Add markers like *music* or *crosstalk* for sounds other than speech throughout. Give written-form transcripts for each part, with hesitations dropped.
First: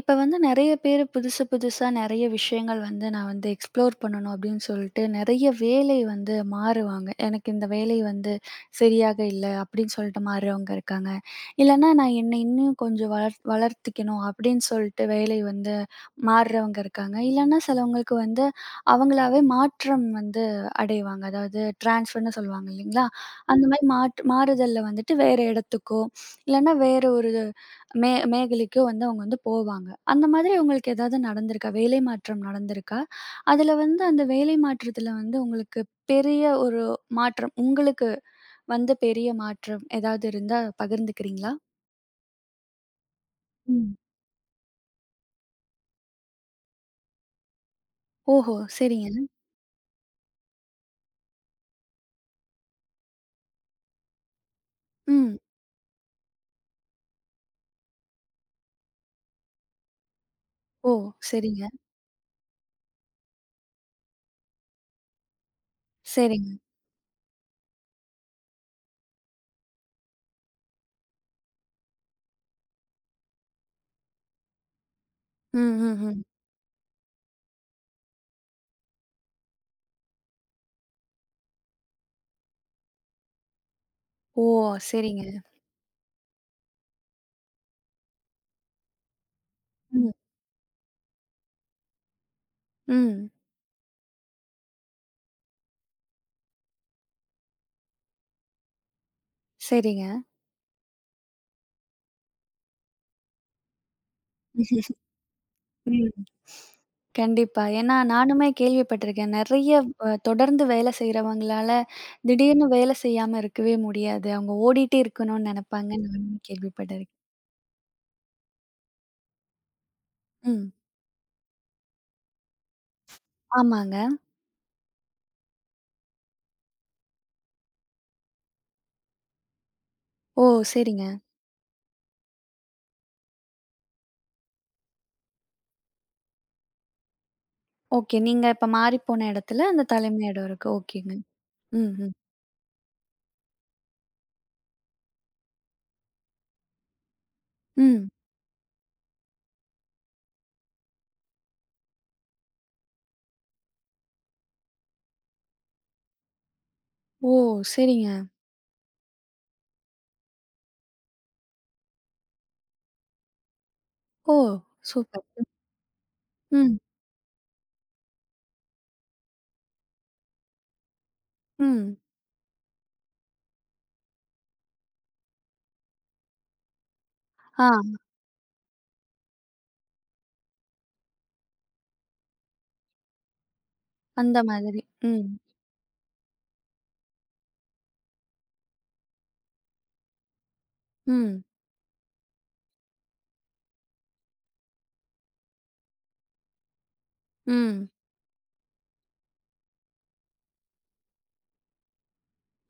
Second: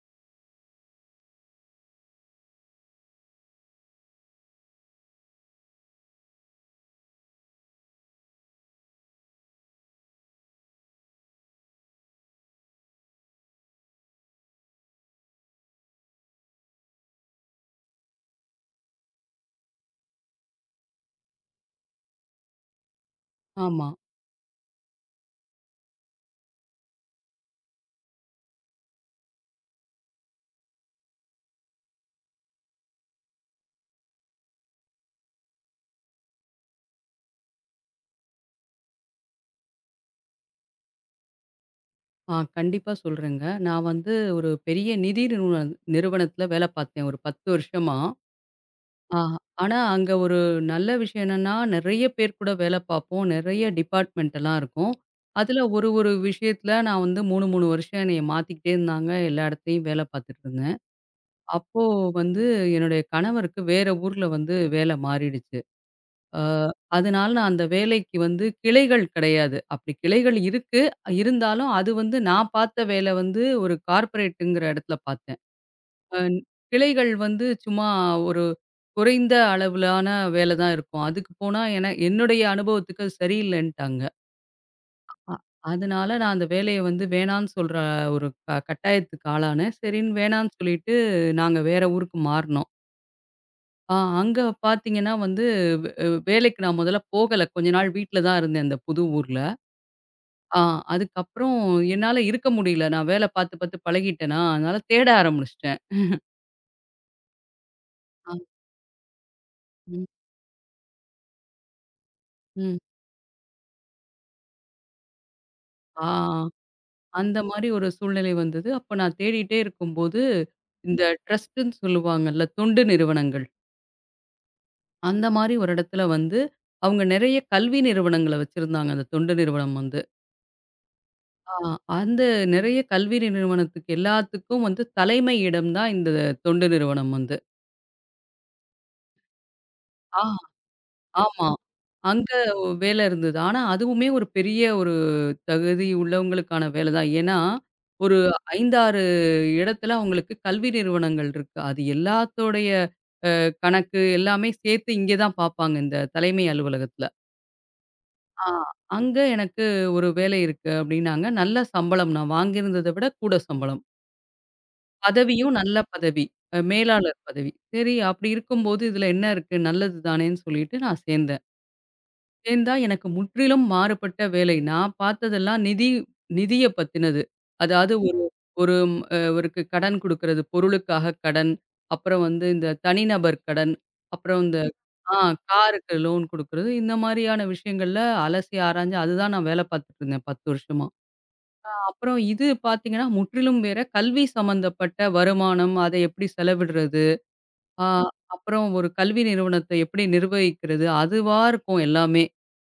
இப்ப வந்து நெறைய பேரு புதுசு புதுசா நெறைய விஷயங்கள் வந்து நான் வந்து எக்ஸ்ப்ளோர் பண்ணணும் அப்படின்னு சொல்லிட்டு நெறைய வேலை வந்து மாறுவாங்க. எனக்கு இந்த வேலை வந்து சரியாக இல்ல அப்படின்னு சொல்லிட்டு மாறுறவங்க இருக்காங்க. இல்லன்னா நான் என்னை இன்னும் கொஞ்சம் வளர்த்திக்கணும் அப்படின்னு சொல்லிட்டு வேலை வந்து மாறுறவங்க இருக்காங்க. இல்லன்னா சிலவங்களுக்கு வந்து அவங்களாவே மாற்றம் வந்து அடைவாங்க. அதாவது ட்ரான்ஸ்ஃபர்ன்னு சொல்லுவாங்க இல்லைங்களா? அந்த மாரி ஆமா. மாற்று மாறுதல்ல வந்துட்டு வேற இடத்துக்கோ, இல்லன்னா வேற ஒரு மேகலைக்கோ வந்து அவங்க வந்து போவாங்க. அந்த மாதிரி உங்களுக்கு ஏதாவது நடந்திருக்கா? வேலை மாற்றம் நடந்திருக்கா? அதுல வந்து அந்த வேலை மாற்றத்துல வந்து உங்களுக்கு பெரிய ஒரு மாற்றம் உங்களுக்கு வந்த பெரிய மாற்றம் ஏதாவது இருந்தா பகிர்ந்துக்கிறீங்களா? கண்டிப்பா சொல்றேங்க. நான் ம். வந்து ஒரு பெரிய நிதி நிறுவனத்துல வேலை பார்த்தேன் ஒரு 10 வருஷமா. ஓஹோ! சரிங்க. ஆ ஆனா அங்க ஒரு நல்ல விஷயம் என்னன்னா, நெறைய பேர் கூட வேலை பார்ப்போம். நெறைய டிபார்ட்மெண்ட் எல்லாம் இருக்கும். ம். அதுல ஒரு ஒரு விஷயத்துல நான் வந்து 3, 3 வருஷம் என்னைய மாத்திக்கிட்டே இருந்தாங்க. எல்லா இடத்துலயும் வேலை பார்த்துட்டு இருந்தேன். ஓ! சரிங்க, அப்போ வந்து என்னுடைய கணவருக்கு வேற ஊர்ல வந்து வேலை மாறிடுச்சு. அ சரிங்க. அதனால நான் அந்த வேலைக்கு வந்து கிளைகள் கிடையாது. அப்படி கிளைகள் இருக்கு. இருந்தாலும் அது வந்து நான் பார்த்த வேலை வந்து ஒரு கார்ப்பரேட்டுங்கிற இடத்துல பார்த்தேன். ம், ம், அ ம். கிளைகள் வந்து சும்மா ஒரு குறைந்த அளவிலான வேலை தான் இருக்கும். அதுக்கு போனா என்னுடைய அனுபவத்துக்கு அது சரியில்லைன்ட்டாங்க. ஓ! சரிங்க. அ அதனால நான் அந்த வேலைய வந்து வேணான்னு சொல்ற ஒரு கட்டாயத்துக்கு ஆளானேன். ம், சரின்னு வேணான்னு சொல்லிட்டு நாங்க வேற ஊருக்கு மாறுனோம். ம். ஆ அங்க பார்த்தீங்கன்னா வந்து வே வேலைக்கு நான் முதல்ல போகல. கொஞ்ச நாள் வீட்ல தான் இருந்தேன் அந்த புது ஊர்ல. சரிங்க. ஆ அதுக்கப்புறம் என்னால இருக்க முடியல. நான் வேல பார்த்து பார்த்து பழகிட்டேனா, அதனால தேட ஆரம்பிச்சுட்டேன். ம். கண்டிப்பா. ஏன்னா ஆ. நானுமே கேள்விப்பட்டிருக்கேன். நெறைய ம். அ தொடர்ந்து வேலை செய்றவங்களால, திடீர்னு ம். வேலை செய்யாம இருக்கவே முடியாது. அவங்க ஓடிட்டே இருக்கணும்னு ஆ நெனைப்பாங்கன்னு நானுமே கேள்விப்பட்டிருக்கேன். அந்த மாரி ஒரு சூழ்நிலை வந்தது. அப்ப நான் தேடிட்டே இருக்கும்போது, ம். இந்த ட்ரஸ்ட்டுன்னு சொல்லுவாங்கல்ல, தொண்டு நிறுவனங்கள். ஆமாங்க. அந்த மாரி ஒரு இடத்துல வந்து, அவங்க நெறைய கல்வி நிறுவனங்கள வச்சிருந்தாங்க அந்த தொண்டு நிறுவனம் வந்து. ஓ! சரிங்க. ஆ, அந்த நிறைய கல்வி நிறுவனத்துக்கு எல்லாத்துக்கும் வந்து தலைமை இடம் தான் இந்த தொண்டு நிறுவனம் வந்து. ஓகே. நீங்க இப்ப மாறிப்போன இடத்துல அந்த ஆ, தலைமை இடம் இருக்கு. ஓகேங்க. ஆமா. ம், ம், அங்க வேலை இருந்தது. ஆனா, அதுவுமே ஒரு பெரிய ஒரு தகுதி உள்ளவங்களுக்கான வேலை தான். ஏன்னா, ம். ஒரு 5, 6 இடத்துல அவங்களுக்கு கல்வி நிறுவனங்கள் இருக்கு. அது எல்லாத்தோடைய கணக்கு எல்லாமே சேர்த்து இங்கே தான் பார்ப்பாங்க, இந்த தலைமை அலுவலகத்துல. ஓ! சரிங்க. ஆ, அங்க எனக்கு ஒரு வேலை இருக்கு அப்படின்னாங்க. நல்ல சம்பளம். நான் வாங்கியிருந்தத விட கூட சம்பளம். ஓ! சூப்பர். பதவியும் நல்ல பதவி. ம், மேலாளர் பதவி. சரி அப்படி இருக்கும்போது, இதில என்ன இருக்கு? நல்லது தானேன்னு சொல்லிட்டு நான் சேர்ந்தேன். ம். சேர்ந்தா எனக்கு முற்றிலும் மாறுபட்ட வேலை. நான் பார்த்ததெல்லாம் நிதிய பத்தினது. ஆ அதாவது ஒரு ஒரு அ அவருக்கு கடன் குடுக்கறது. பொருளுக்காக கடன். அப்புறம் வந்து இந்த தனிநபர் கடன். அந்த அப்புறம் இந்த மாதிரி. ஆ ம், காருக்கு லோன் குடுக்கறது. இந்த மாரியான விஷயங்கள்ல அலசி ஆராய்ஞ்சு அதுதான் நான் வேலை பார்த்துட்டு இருந்தேன் 10 வருஷமா. ம், அப்புறம் இது பார்த்தீங்கன்னா, முற்றிலும் வேற. கல்வி சம்மந்தப்பட்ட வருமானம், அதை எப்படி செலவிடுறது? ஆ ம். அப்புறம் ஒரு கல்வி நிறுவனத்தை எப்படி நிர்வகிக்கிறது? அதுவா இருக்கும் எல்லாமே.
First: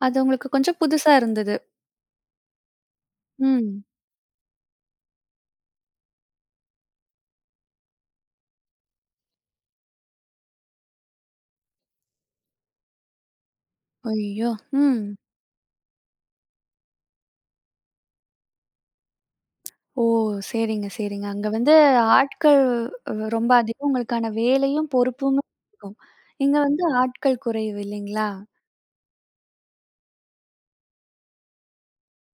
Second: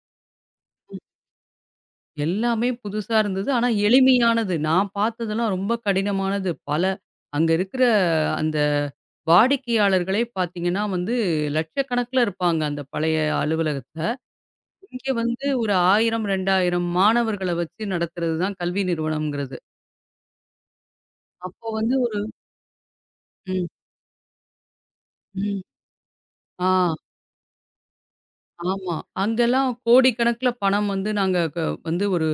அது உங்களுக்கு கொஞ்சம் புதுசா இருந்தது. எல்லாமே புதுசா இருந்தது. ஆனா ம். எளிமையானது. நான் பார்த்ததெல்லாம் ரொம்ப கடினமானது. பல அங்க இருக்கிற அந்த வாடிக்கையாளர்களே பார்த்தீங்கன்னா வந்து, லட்சக்கணக்கில இருப்பாங்க அந்த பழைய அலுவலகத்தில. ஐயோ! ம். இங்க வந்து ஒரு 1000, 2000 மாணவர்கள வச்சு நடத்துறது தான் கல்வி நிறுவனம்ங்கிறது. ஓ! சரிங்க, சரிங்க. அங்க அப்போ வந்து வந்து ஒரு ஆட்கள் ரொம்ப ம், அதிகம். உங்களுக்கான வேலையும், பொறுப்பும் ம். இருக்கும். இங்க வந்து ஆ. ஆட்கள் குறைவு இல்லைங்களா? ஆமா. அங்கெல்லாம் கோடிக்கணக்குல பணம் வந்து நாங்க வந்து ஒரு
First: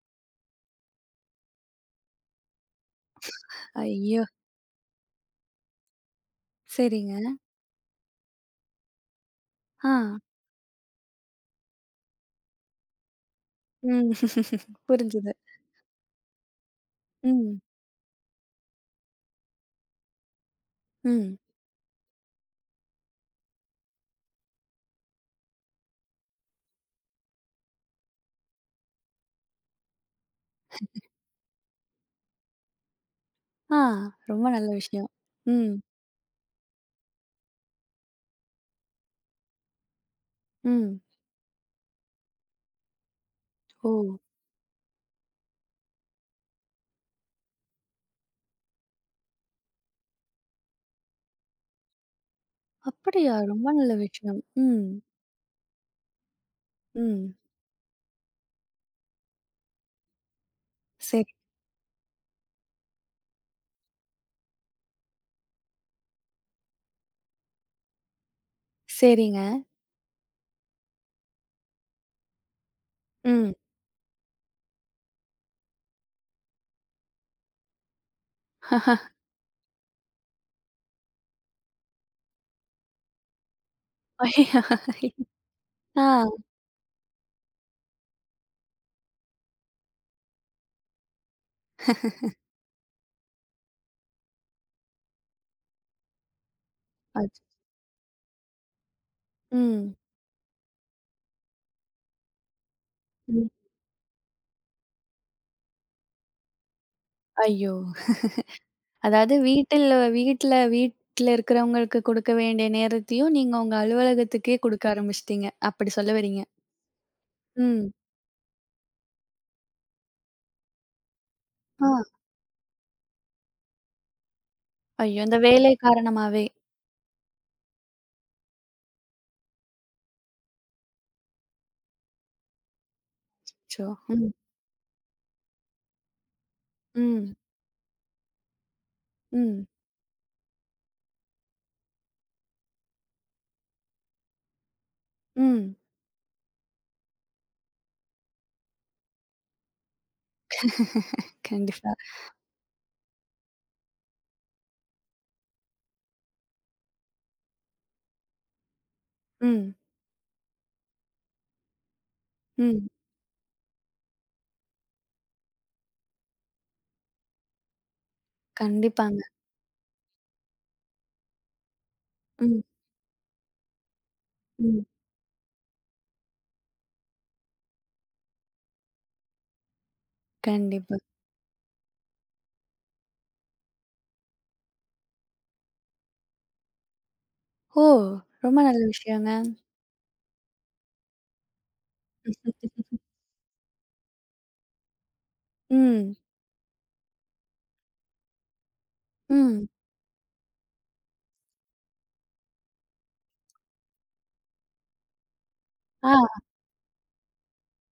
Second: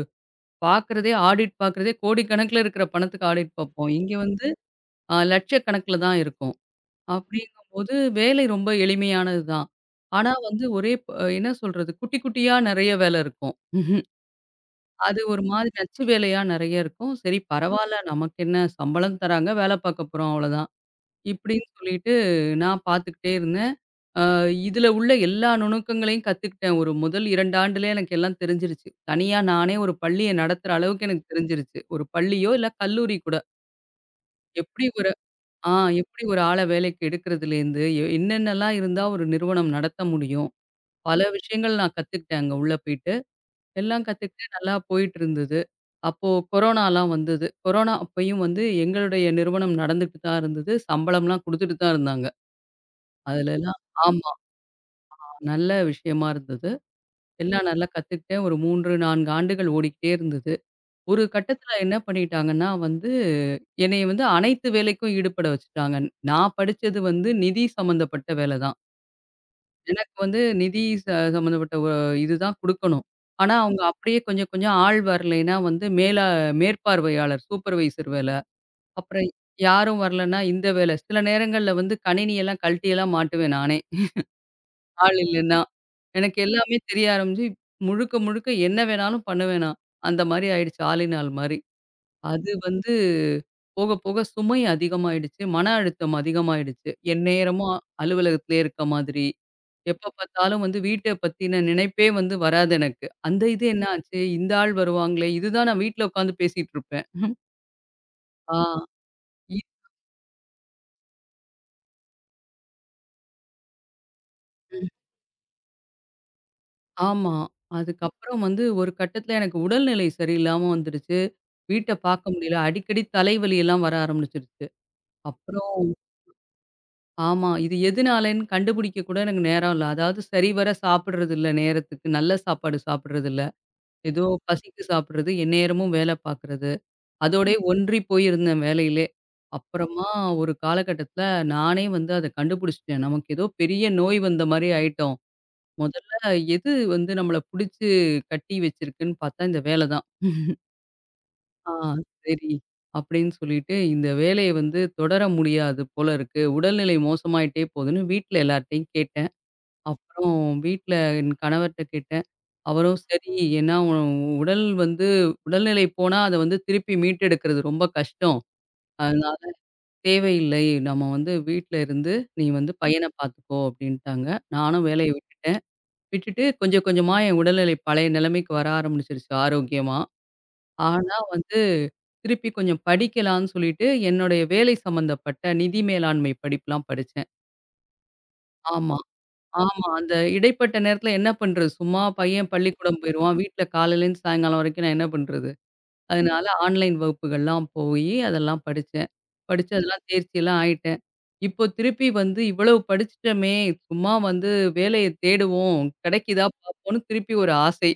ஆடிட் பார்க்குறதே கோடிக்கணக்குல இருக்கிற பணத்துக்கு ஆடிட் பார்ப்போம். இங்க ஐயோ! வந்து லட்சக்கணக்குல தான் இருக்கும். சரிங்க. அப்படிங்கும்போது வேலை ரொம்ப எளிமையானது தான். ஆ. ஆனா வந்து ஒரே என்ன சொல்றது? குட்டி குட்டியா நெறைய வேலை இருக்கும். ம். *laughs* அது புரிஞ்சுது. ஒரு மாதிரி நச்சு வேலையா நெறைய இருக்கும். சரி ம், பரவால்ல நமக்கு என்ன சம்பளம் தராங்க, வேலை பார்க்க போறோம் அவ்வளோதான். ம். இப்படின்னு சொல்லிட்டு நான் பார்த்துக்கிட்டே இருந்தேன். அ இதுல உள்ள எல்லா நுணுக்கங்களையும் கத்துக்கிட்டேன். ஒரு முதல் 2 ஆண்டுலயே எனக்கு எல்லாம் தெரிஞ்சிருச்சு. தனியா நானே ஒரு பள்ளிய நடத்துற அளவுக்கு எனக்கு தெரிஞ்சிருச்சு. ஒரு பள்ளியோ, இல்ல கல்லூரி கூட. ஆ ரொம்ப நல்ல எப்படி ஒரு விஷயம். ஆ ம், எப்படி ஒரு ஆள வேலைக்கு எடுக்கிறதுலேருந்து, என்னென்னலாம் இருந்தா ஒரு நிறுவனம் நடத்த முடியும். ம். பல விஷயங்கள் நான் கத்துக்கிட்டேன் அங்க உள்ள போயிட்டு. ஓ! எல்லாம் கத்துக்கிட்டு நல்லா போயிட்டு இருந்தது. அப்போ கொரோனாலாம் வந்தது. கொரோனா அப்பயும் வந்து எங்களுடைய நிறுவனம் நடந்துட்டு தான் இருந்தது. சம்பளம்லாம் குடுத்துட்டு தான் இருந்தாங்க. அப்படியா? ரொம்ப அதுலலாம் நல்ல ஆமா. விஷயம். ம், நல்ல விஷயமா இருந்தது. ம். எல்லாம் நல்லா கத்துக்கிட்டேன். ஒரு 3, 4 ஆண்டுகள் ஓடிக்கிட்டே இருந்தது. ஒரு சரி, கட்டத்தில என்ன பண்ணிட்டாங்கன்னா வந்து, என்னைய வந்து அனைத்து வேலைக்கும் ஈடுபட வச்சுட்டாங்க. நான் படிச்சது வந்து நிதி சம்மந்தப்பட்ட வேலை தான். சரிங்க. எனக்கு வந்து நிதி ச சம்மந்தப்பட்ட இதுதான் குடுக்கணும். ம். ஆனா, அவங்க அப்படியே கொஞ்சம் கொஞ்சம் ஆள் வரலைன்னா வந்து மேற்பார்வையாளர், சூப்பர்வைசர் வேல. *laughs* அப்புறம் யாரும் வரலன்னா இந்த வேல. சில நேரங்கள்ல வந்து கணினியெல்லாம் கழட்டியெல்லாம் மாட்டுவேன் நானே. ஐய! ஆள் இல்லன்னா. எனக்கு ஆ. எல்லாமே தெரிய ஆரம்பிச்சு, முழுக்க முழுக்க என்ன வேணாலும் பண்ணுவேன் நான். அந்த மாரி ஆயிடுச்சு. ஆளின் ஆள் மாரி. அது வந்து போக போக சுமை அதிகமாயிடுச்சு. மன அழுத்தம் அதிகமாயிடுச்சு. அச் எந்நேரமும் அலுவலகத்திலேயே இருக்க மாதிரி. ம், எப்ப பார்த்தாலும் வந்து வீட்ட பத்தின நினைப்பே வந்து வராது எனக்கு. அந்த ம். இது என்ன ஆச்சு? இந்த ஆள் வருவாங்களே! இதுதான் நான் வீட்ல உட்காந்து பேசிட்டு இருப்பேன். ஐயோ! ஆ. அதாவது இ வீட்டில் வீட்ல வீட்ல இருக்கிறவங்களுக்கு குடுக்க வேண்டிய நேரத்தையும், நீங்க உங்க அலுவலகத்துக்கே குடுக்க ஆரம்பிச்சுட்டீங்க. அப்படி சொல்ல வரீங்க. ஆமா. ம். அதுக்கப்புறம் வந்து ஒரு கட்டத்தில எனக்கு உடல்நிலை சரியில்லாம வந்துருச்சு. ஆ. வீட்ட பார்க்க முடியல. அடிக்கடி தலைவலி எல்லாம் வர ஆரம்பிச்சுருச்சு. ஐயோ! இந்த அப்புறம் வேலை காரணமாவே. ஆமா. இது எதுனாலன்னு கண்டுபிடிக்க கூட எனக்கு நேரம் இல்ல. அதாவது சரிவர சாப்பிடுறது இல்ல நேரத்துக்கு. நல்ல சாப்பாடு சாப்பிடுறது இல்ல. அச்சோ! ஏதோ ம். பசிக்கு சாப்பிடுறது, எந்நேரமும் வேல பார்க்குறது. ம். அதோடயே ஒன்றி போயிருந்தேன் வேலையிலே. ம். அப்புறமா ஒரு காலகட்டத்தில நானே வந்து அத கண்டுபிடிச்சுட்டேன். நமக்கு ஏதோ பெரிய நோய் வந்த மாரி ஆயிட்டோம். ம். முதல்ல எது வந்து நம்மள புடிச்சு கட்டி வச்சிருக்குன்னு பார்த்தா, இந்த வேல தான். ஆ கண்டிப்பா. சரி அப்படின்னு சொல்லிட்டு, இந்த வேலைய வந்து தொடர முடியாது போல இருக்கு. உடல்நிலை மோசமாயிட்டே போகுதுன்னு வீட்ல எல்லார்ட்டயும் கேட்டேன். ம். அப்புறம் வீட்ல என் கணவர்ட்ட கேட்டேன். ம். அவரும் சரி ஏன்னா உடல் வந்து உடல்நிலை போனா அத வந்து திருப்பி மீட்டெடுக்கிறது ரொம்ப கஷ்டம். கண்டிப்பாங்க. அதனால தேவையில்லை. நம்ம வந்து வீட்ல இருந்து நீ ம். வந்து பையன பார்த்துக்கோ அப்படின்ட்டாங்க. ம். நானும் வேலைய விட்டுட்டேன். விட்டுட்டு கொஞ்சம் கொஞ்சமா என் உடல்நிலை பழைய நிலைமைக்கு வர ஆரம்பிச்சிருச்சு ஆரோக்கியமா. கண்டிப்பா. ஆனா வந்து திருப்பி கொஞ்சம் படிக்கலான்னு சொல்லிட்டு என்னுடைய வேலை சம்மந்தப்பட்ட நிதி மேலாண்மை படிப்புலாம் படிச்சேன். ஓ! ரொம்ப நல்ல ஆமா, விஷயங்க. ஆமா. அந்த இடைப்பட்ட நேரத்தில என்ன பண்றது? சும்மா பையன் *laughs* பள்ளிக்கூடம் போயிருவான். வீட்ல காலையிலேருந்து சாயங்காலம் வரைக்கும் நான் என்ன பண்றது? ம். அதனால ஆன்லைன் வகுப்புகள்லாம் போயி அதெல்லாம் படிச்சேன். ம். படிச்சு அதெல்லாம் தேர்ச்சிலாம் ஆயிட்டேன். இப்போ திருப்பி வந்து இவ்வளவு படிச்சுட்டோமே! சும்மா வந்து வேலைய தேடுவோம். ஆ. கிடைக்குதா பார்ப்போம்ன்னு திருப்பி ஒரு ஆசை.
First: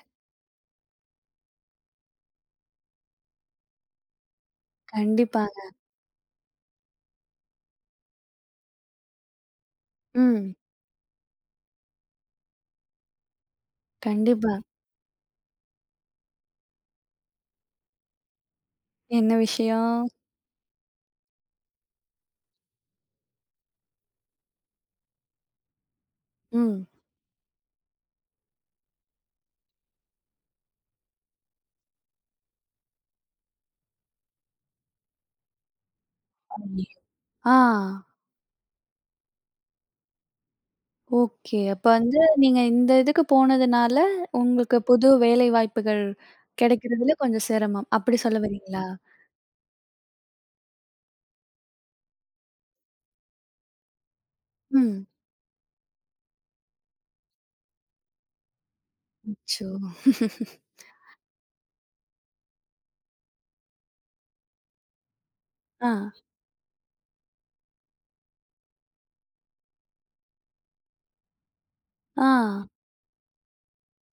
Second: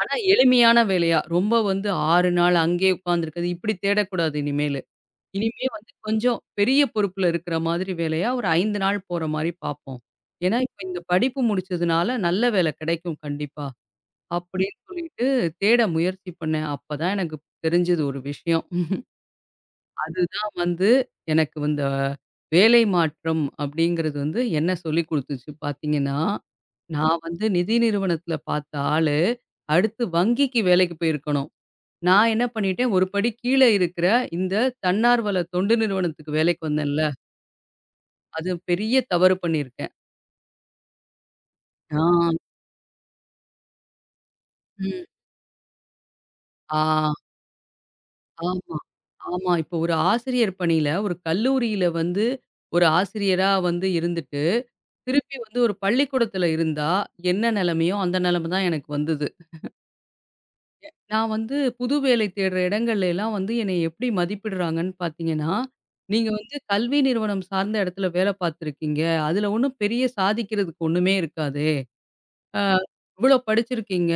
ஆனா எளிமையான வேலையா, ரொம்ப வந்து 6 நாள் அங்கேயே உட்காந்துருக்கிறது, இப்படி தேடக்கூடாது இனிமேலு. கண்டிப்பாங்க. இனிமே வந்து கொஞ்சம் பெரிய பொறுப்புல இருக்கிற மாதிரி வேலையா, ஒரு 5 நாள் போற மாரி பார்ப்போம். ம். ஏன்னா, இப்ப இந்த படிப்பு முடிச்சதுனால நல்ல வேலை கிடைக்கும் கண்டிப்பா. கண்டிப்பா. அப்படின்னு சொல்லிட்டு தேட முயற்சி பண்ணேன். அப்பதான் எனக்கு தெரிஞ்சது ஒரு விஷயம். என்ன விஷயம்? அதுதான் வந்து எனக்கு இந்த வேலை மாற்றம் அப்படிங்கிறது வந்து என்ன சொல்லிக் குடுத்துச்சு பார்த்தீங்கன்னா, ம். நான் வந்து நிதி நிறுவனத்தில பார்த்த ஆளு, அடுத்து வங்கிக்கு வேலைக்கு போயிருக்கணும். நான் என்ன பண்ணிட்டேன், ஒரு படி கீழ இருக்கிற இந்த தன்னார்வல தொண்டு நிறுவனத்துக்கு வேலைக்கு வந்தேன்ல, ஆ. அது பெரிய தவறு பண்ணியிருக்கேன். ஓகே. அப்ப ஆ, வந்து நீங்க இந்த இதுக்கு போனதுனால, உங்களுக்கு ம். புது வேலை வாய்ப்புகள் ஆ, கிடைக்கிறதுல கொஞ்சம் சிரமம். அப்படி சொல்ல ஆமா, வரீங்களா? ஆமா. இப்போ ஒரு ஆசிரியர் பணியில, ஒரு கல்லூரியில வந்து ஒரு ஆசிரியரா வந்து இருந்துட்டு, ம். திருப்பி வந்து ஒரு பள்ளிக்கூடத்துல இருந்தா, என்ன நெலைமையோ அந்த நெலைம தான் எனக்கு வந்தது. அச்சோ! நான் வந்து புது வேலை தேடுற இடங்கள்ல எல்லாம் வந்து என்னை எப்படி மதிப்பிடுறாங்கன்னு பார்த்தீங்கன்னா, ஆ, நீங்க வந்து கல்வி நிறுவனம் சார்ந்த இடத்துல வேலை பார்த்துருக்கீங்க. அதுல ஒண்ணும் பெரிய சாதிக்கிறதுக்கு ஒண்ணுமே இருக்காதே. ஆ. ஆ இவ்ளோ படிச்சிருக்கீங்க.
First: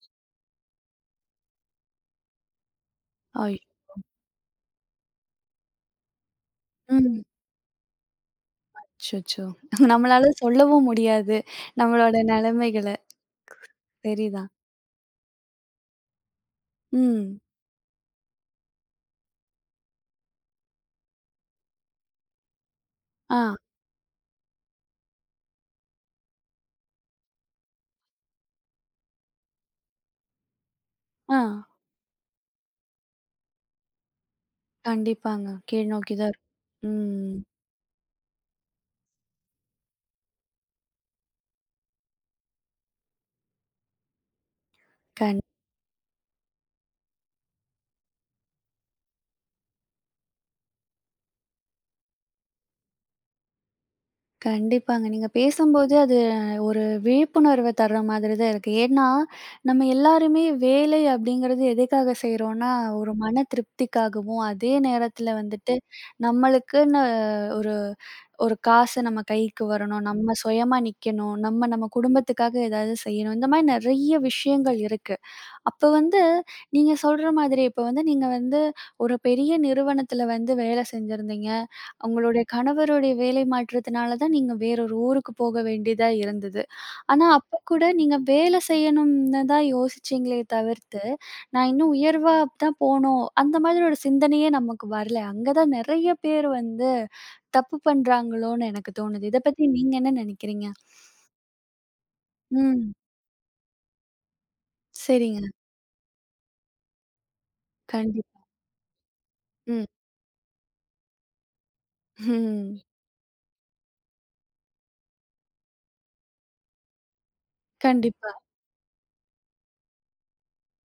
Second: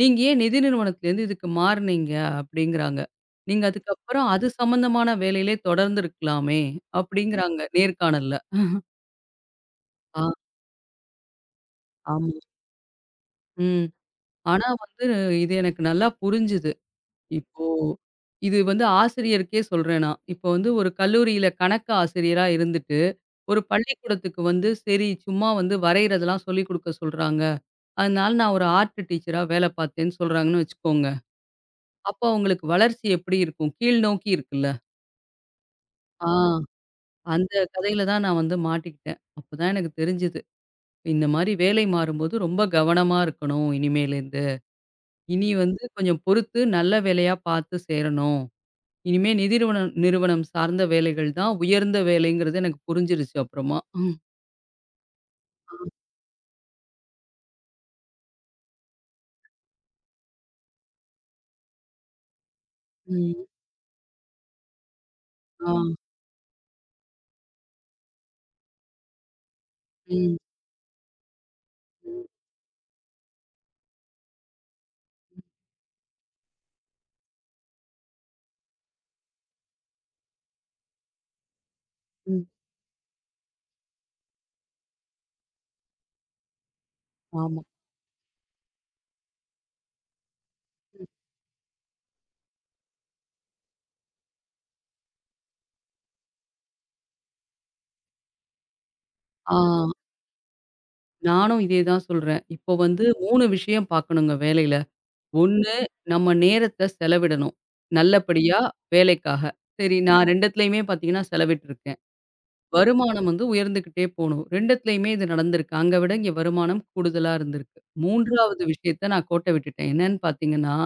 நீங்க ஏன் நிதி நிறுவனத்துலேருந்து இதுக்கு மாறுனீங்க? அப்படிங்கிறாங்க. ஐ நீங்க அதுக்கப்புறம் அது சம்மந்தமான வேலையிலே தொடர்ந்துருக்கலாமே ம். அப்படிங்கிறாங்க நேர்காணல்ல. அச்சச்சோ! *laughs* ஆ நம்மளால சொல்லவும் முடியாது. நம்மளோட ஆமா. நிலைமைகள. ம். சரிதான். ஆனா வந்து இது எனக்கு நல்லா புரிஞ்சுது. ம். இப்போ இது வந்து ஆசிரியருக்கே சொல்றேன் நான். இப்போ வந்து ஒரு கல்லூரியில கணக்கு ஆசிரியரா இருந்துட்டு, ஆ, ஒரு பள்ளிக்கூடத்துக்கு வந்து சரி சும்மா வந்து வரையிறதெல்லாம் சொல்லிக் குடுக்க சொல்றாங்க. அதனால நான் ஒரு ஆர்ட் டீச்சரா வேலை பார்த்தேன்னு சொல்றாங்கன்னு வச்சுக்கோங்க. ஆ. அப்போ அவங்களுக்கு வளர்ச்சி எப்படி இருக்கும்? கீழ் நோக்கி இருக்குல்ல. கண்டிப்பாங்க. கீழ்நோக்கி ஆ தான் இருக்கும். ம். அந்த கதையில தான் நான் வந்து மாட்டிக்கிட்டேன். அப்பதான் எனக்கு தெரிஞ்சது. இந்த மாரி வேலை மாறும்போது ரொம்ப கவனமா இருக்கணும் இனிமேலேருந்து. கண் இனி வந்து கொஞ்சம் பொறுத்து நல்ல வேலையா பார்த்து சேரணும். இனிமே நிதி நிறுவனம் நிறுவனம் சார்ந்த வேலைகள் தான் உயர்ந்த வேலைங்கிறது எனக்கு புரிஞ்சிருச்சு அப்புறமா. ம். கண்டிப்பாங்க. நீங்க பேசும்போது அது ஒரு விழிப்புணர்வ தர்ற மாதிரி தான் இருக்கு. ஏன்னா, நம்ம எல்லாருமே வேலை அப்படிங்கிறது எதுக்காக செய்றோம்னா, ஒரு மன ம். திருப்திக்காகவும், அதே நேரத்தில ஆ. வந்துட்டு நம்மளுக்குன்னு ஒரு ஒரு காசு நம்ம கைக்கு வரணும், நம்ம ம். சுயமா நிக்கணும், நம்ம நம்ம ம். குடும்பத்துக்காக ஏதாவது செய்யணும். இந்த மாரி நெறைய விஷயங்கள் இருக்கு. அப்ப வந்து நீங்க சொல்ற மாதிரி, இப்ப வந்து நீங்க வந்து ஒரு பெரிய நிறுவனத்துல வந்து வேலை செஞ்சிருந்தீங்க. உங்களுடைய ம். கணவருடைய வேலை மாற்றத்தினால தான் நீங்க வேறொரு ஊருக்கு போக வேண்டியதா இருந்தது. ஆனா, அப்ப ஆமா. கூட நீங்க வேலை செய்யணும்னு தான் யோசிச்சீங்களே தவிர்த்து, ம். நான் இன்னும் உயர்வா தான் போணும். அந்த மாதிரி ஒரு சிந்தனையே நமக்கு வரல. அங்க தான் நெறைய பேர் வந்து தப்பு பண்றாங்களோன்னு எனக்கு தோணுது. இத ஆ. பத்தி நீங்க என்ன நெனைக்கிறீங்க? நானும் இதே தான் சொல்றேன். இப்போ ம். வந்து 3 விஷயம் பார்க்கணுங்க வேலையில. சரிங்க. 1, நம்ம நேரத்த செலவிடணும். கண்டிப் நல்லபடியா வேலைக்காக. ம். சரி நான் 2த்துலயுமே பார்த்தீங்கன்னா செலவிட்டுருக்கேன். ம். வருமானம் வந்து உயர்ந்துகிட்டே போணும். 2த்துலயுமே இது நடந்திருக்கு. அங்க விட இங்க வருமானம் கூடுதலா இருந்திருக்கு. கண்டிப்பா. 3வது விஷயத்த நான் கோட்ட விட்டுட்டேன். என்னன்னு பார்த்தீங்கன்னா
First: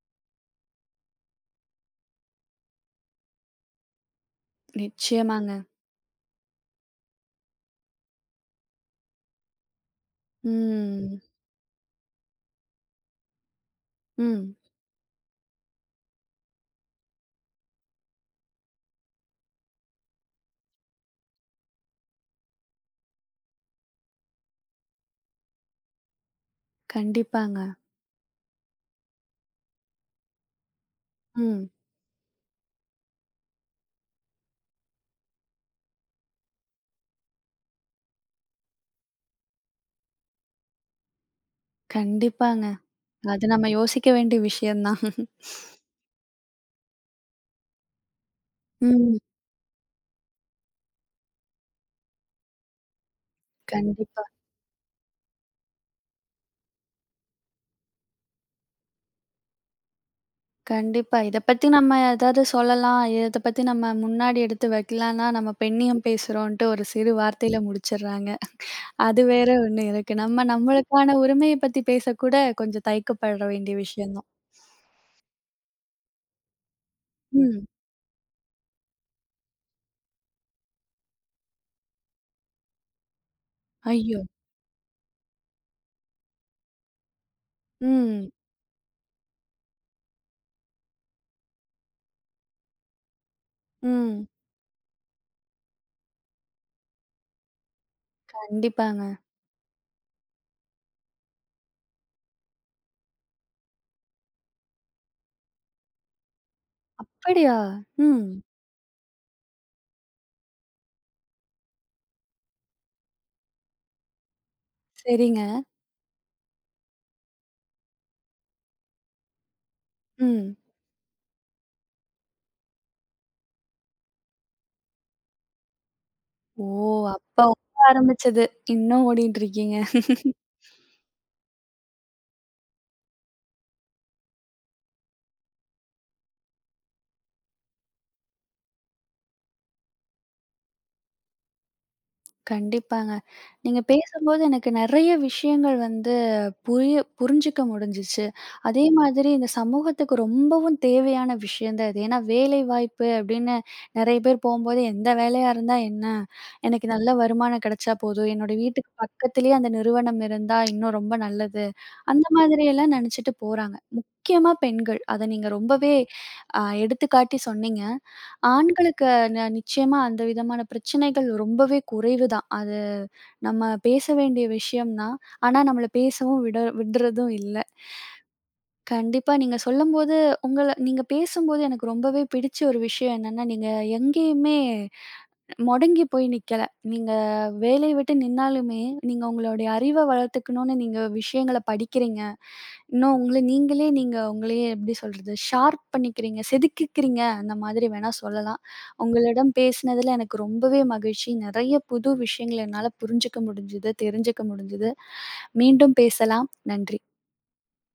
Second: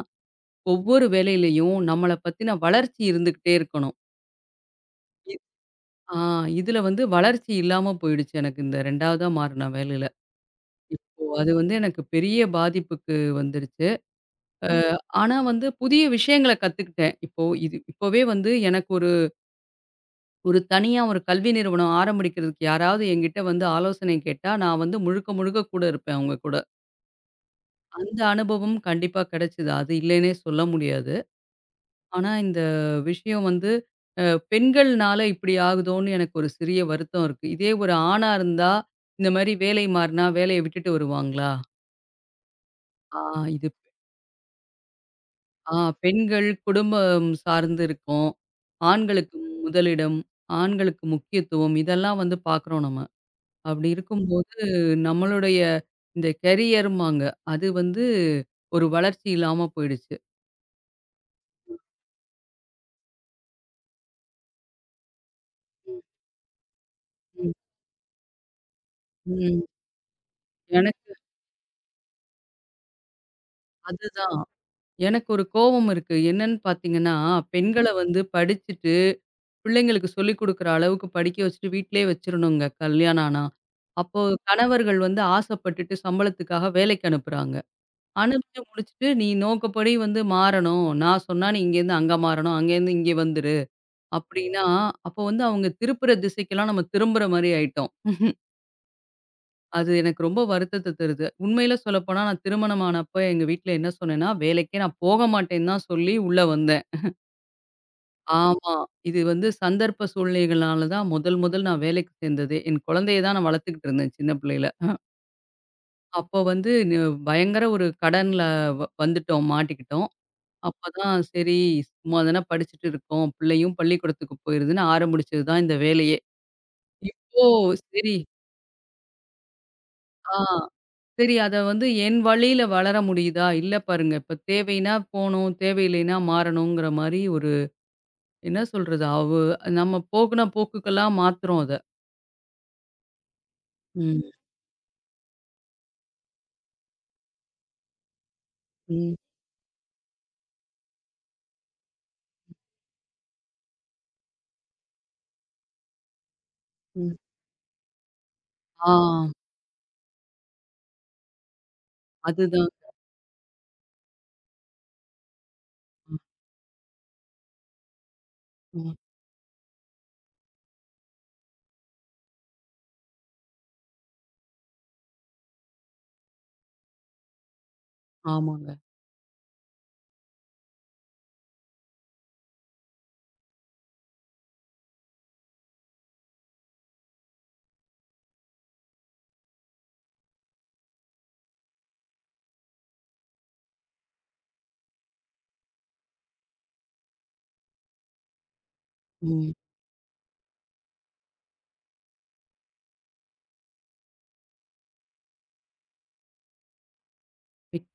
ஒவ்வொரு வேலையிலயும் நம்மள பத்தின வளர்ச்சி இருந்துகிட்டே இருக்கணும். இ நிச்சயமாங்க. ஆ இதுல வந்து வளர்ச்சி இல்லாம போயிடுச்சு எனக்கு இந்த 2வதா மாறுன வேலையில. ம். இப்போ அது வந்து எனக்கு பெரிய பாதிப்புக்கு வந்துருச்சு. ம். அ ஆனா வந்து புதிய விஷயங்கள கத்துக்கிட்டேன். இப்போ இது இப்பவே வந்து எனக்கு ஒரு ஒரு தனியா ஒரு கல்வி நிறுவனம் ஆரம்பிக்கிறதுக்கு யாராவது என்கிட்ட வந்து ஆலோசனை கேட்டா, நான் வந்து முழுக்க முழுக்க கூட இருப்பேன் அவங்க கூட. கண்டிப்பாங்க. அந்த அனுபவம் கண்டிப்பா கிடைச்சது. அது இல்லைன்னே சொல்ல முடியாது. ம். ஆனா, இந்த விஷயம் வந்து அ பெண்கள்னால இப்படி ஆகுதோன்னு எனக்கு ஒரு சிறிய வருத்தம் இருக்கு. இதே ஒரு ஆணா இருந்தா, இந்த மாரி வேலை மாறுனா வேலைய விட்டுட்டு வருவாங்களா? கண்டிப்பாங்க. ஆ அது இது நம்ம யோசிக்க வேண்டிய விஷயம் தான். ஆ பெண்கள் குடும்பம் சார்ந்து இருக்கோம். ம். ஆண்களுக்கு முதலிடம், ஆண்களுக்கு முக்கியத்துவம் இதெல்லாம் வந்து பார்க்குறோம் நம்ம. அப்படி கண்டிப்பா, இருக்கும்போது நம்மளுடைய இந்த கெரியர்ம்பாங்க, அது வந்து ஒரு வளர்ச்சி இல்லாம போயிடுச்சு. கண்டிப்பா. இத பத்தி நம்ம ஏதாவது சொல்லலாம். இத பத்தி நம்ம முன்னாடி எடுத்து வைக்கலான்னா, நம்ம ம், பெண்ணியம் பேசுறோன்ட்டு ஒரு சிறு ம், வார்த்தையில முடிச்சுடுறாங்க. அது வேற ம். ஒண்ணு இருக்கு. நம்ம எனக்கு நம்மளுக்கான உரிமைய பத்தி பேசக்கூட கொஞ்சம் தயக்கப்பட வேண்டிய விஷயம் தான். அதுதான். எனக்கு ஒரு கோவம் இருக்கு. என்னன்னு பார்த்தீங்கன்னா, ம். பெண்கள வந்து படிச்சுட்டு, பிள்ளைங்களுக்கு சொல்லிக் குடுக்குற அளவுக்கு படிக்க வச்சுட்டு வீட்லயே வச்சுரணுங்க, கல்யாணம் ஆனா. அப்போ ஐயோ! கணவர்கள் வந்து ஆசைப்பட்டுட்டு சம்பளத்துக்காக வேலைக்கு அனுப்புறாங்க. ம். அனுப்பிச்சு முடிச்சுட்டு, "நீ நோக்கப்படி வந்து மாறணும். நான் சொன்னா நீ இங்கேருந்து அங்க மாறணும். அங்கேருந்து இங்க வந்துரு." ம். அப்படின்னா, அப்போ வந்து அவங்க திருப்புற திசைக்கெல்லாம் நம்ம திரும்புற மாரி ஆயிட்டோம். கண்டிப்பாங்க. அது எனக்கு ரொம்ப வருத்தத்த தருது. உண்மையில சொல்லப்போனா, நான் திருமணம் ஆனப்ப எங்க வீட்ல என்ன சொன்னேன்னா, "வேலைக்கே நான் போக மாட்டேன்னு தான் சொல்லி உள்ள வந்தேன்." அப்படியா? ம். ஆமா. இது வந்து சந்தர்ப்ப சூழ்நிலைகள்னால தான் முதல் முதல் நான் வேலைக்கு சேர்ந்ததே. என் குழந்தைய தான் நான் வளர்த்துக்கிட்டு இருந்தேன் சின்ன பிள்ளையில. சரிங்க. அப்போ வந்து பயங்கர ஒரு கடன்ல வந்துட்டோம், மாட்டிக்கிட்டோம். ம். அப்பதான் சரி சும்மா தானே படிச்சுட்டு இருக்கோம். பிள்ளையும் பள்ளிக்கூடத்துக்கு போயிருதுன்னு ஆரம்பிச்சது தான் இந்த வேலையே. ஓ! அப்ப இப்போ ஓட சரி ஆரம்பிச்சது. இன்னும் ஓடிட்டுருக்கீங்க. ஆ சரி அத வந்து என் வழியில வளர முடியுதா? இல்ல பாருங்க இப்ப தேவைன்னா போணும், தேவையில்லைன்னா மாறணுங்கிற மாரி ஒரு என்ன சொல்றது? நம்ம போக்குன போக்குக்கெல்லாம் மாத்துறோம் அத. கண்டிப்பாங்க. நீங்க ம். பேசும்போது எனக்கு நெறைய விஷயங்கள் வந்து புரிஞ்சுக்க முடிஞ்சுச்சு. அதே ம். மாதிரி இந்த சமூகத்துக்கு ரொம்பவும் தேவையான விஷயம் தான் இது. ஏன்னா வேலைவாய்ப்பு அப்படின்னு நெறைய பேர் போம்போது, எந்த வேலையா இருந்தா என்ன? எனக்கு நல்ல ம். வருமானம் கிடைச்சா போதும். என்னோட ஆ. வீட்டுக்கு பக்கத்திலேயே அந்த நிறுவனம் இருந்தா இன்னும் ரொம்ப நல்லது. அந்த மாதிரி அதுதான். எல்லாம் நெனச்சுட்டு போறாங்க. முக்கியமா பெண்கள். அத நீங்க ரொம்பவே ம். எடுத்துக்காட்டி சொன்னீங்க. ம். ஆண்களுக்கு நிச்சயமா அந்த விதமான பிரச்சனைகள் ரொம்பவே குறைவு தான். அது நம்ம பேச வேண்டிய விஷயம் தான். ஆனா, நம்மள பேசவும் விட விடுறதும் இல்ல. ஆமாங்க. கண்டிப்பா. நீங்க சொல்லும்போது, உங்கள நீங்க பேசும்போது எனக்கு ரொம்பவே பிடிச்ச ஒரு விஷயம் என்னன்னா, நீங்க எங்கேயுமே மொடங்கி போய் நிக்கல. நீங்க வேலைய விட்டு நின்னாலுமே, நீங்க உங்களுடைய அறிவ வளர்த்துக்கணும்னு நீங்க விஷயங்கள படிக்கிறீங்க. இன்னும் உங்கள நீங்களே நீங்க உங்களையே எப்படி சொல்றது? ஷார்ப் பண்ணிக்கிறீங்க, செதுக்கிக்கிறீங்க அந்த மாதிரி வேணா சொல்லலாம். ம். உங்களிடம் பேசினதுல எனக்கு ரொம்பவே மகிழ்ச்சி. நெறைய புது விஷயங்கள என்னால புரிஞ்சுக்க முடிஞ்சது, தெரிஞ்சுக்க முடிஞ்சது. மீண்டும் பேசலாம். நன்றி. மிக்க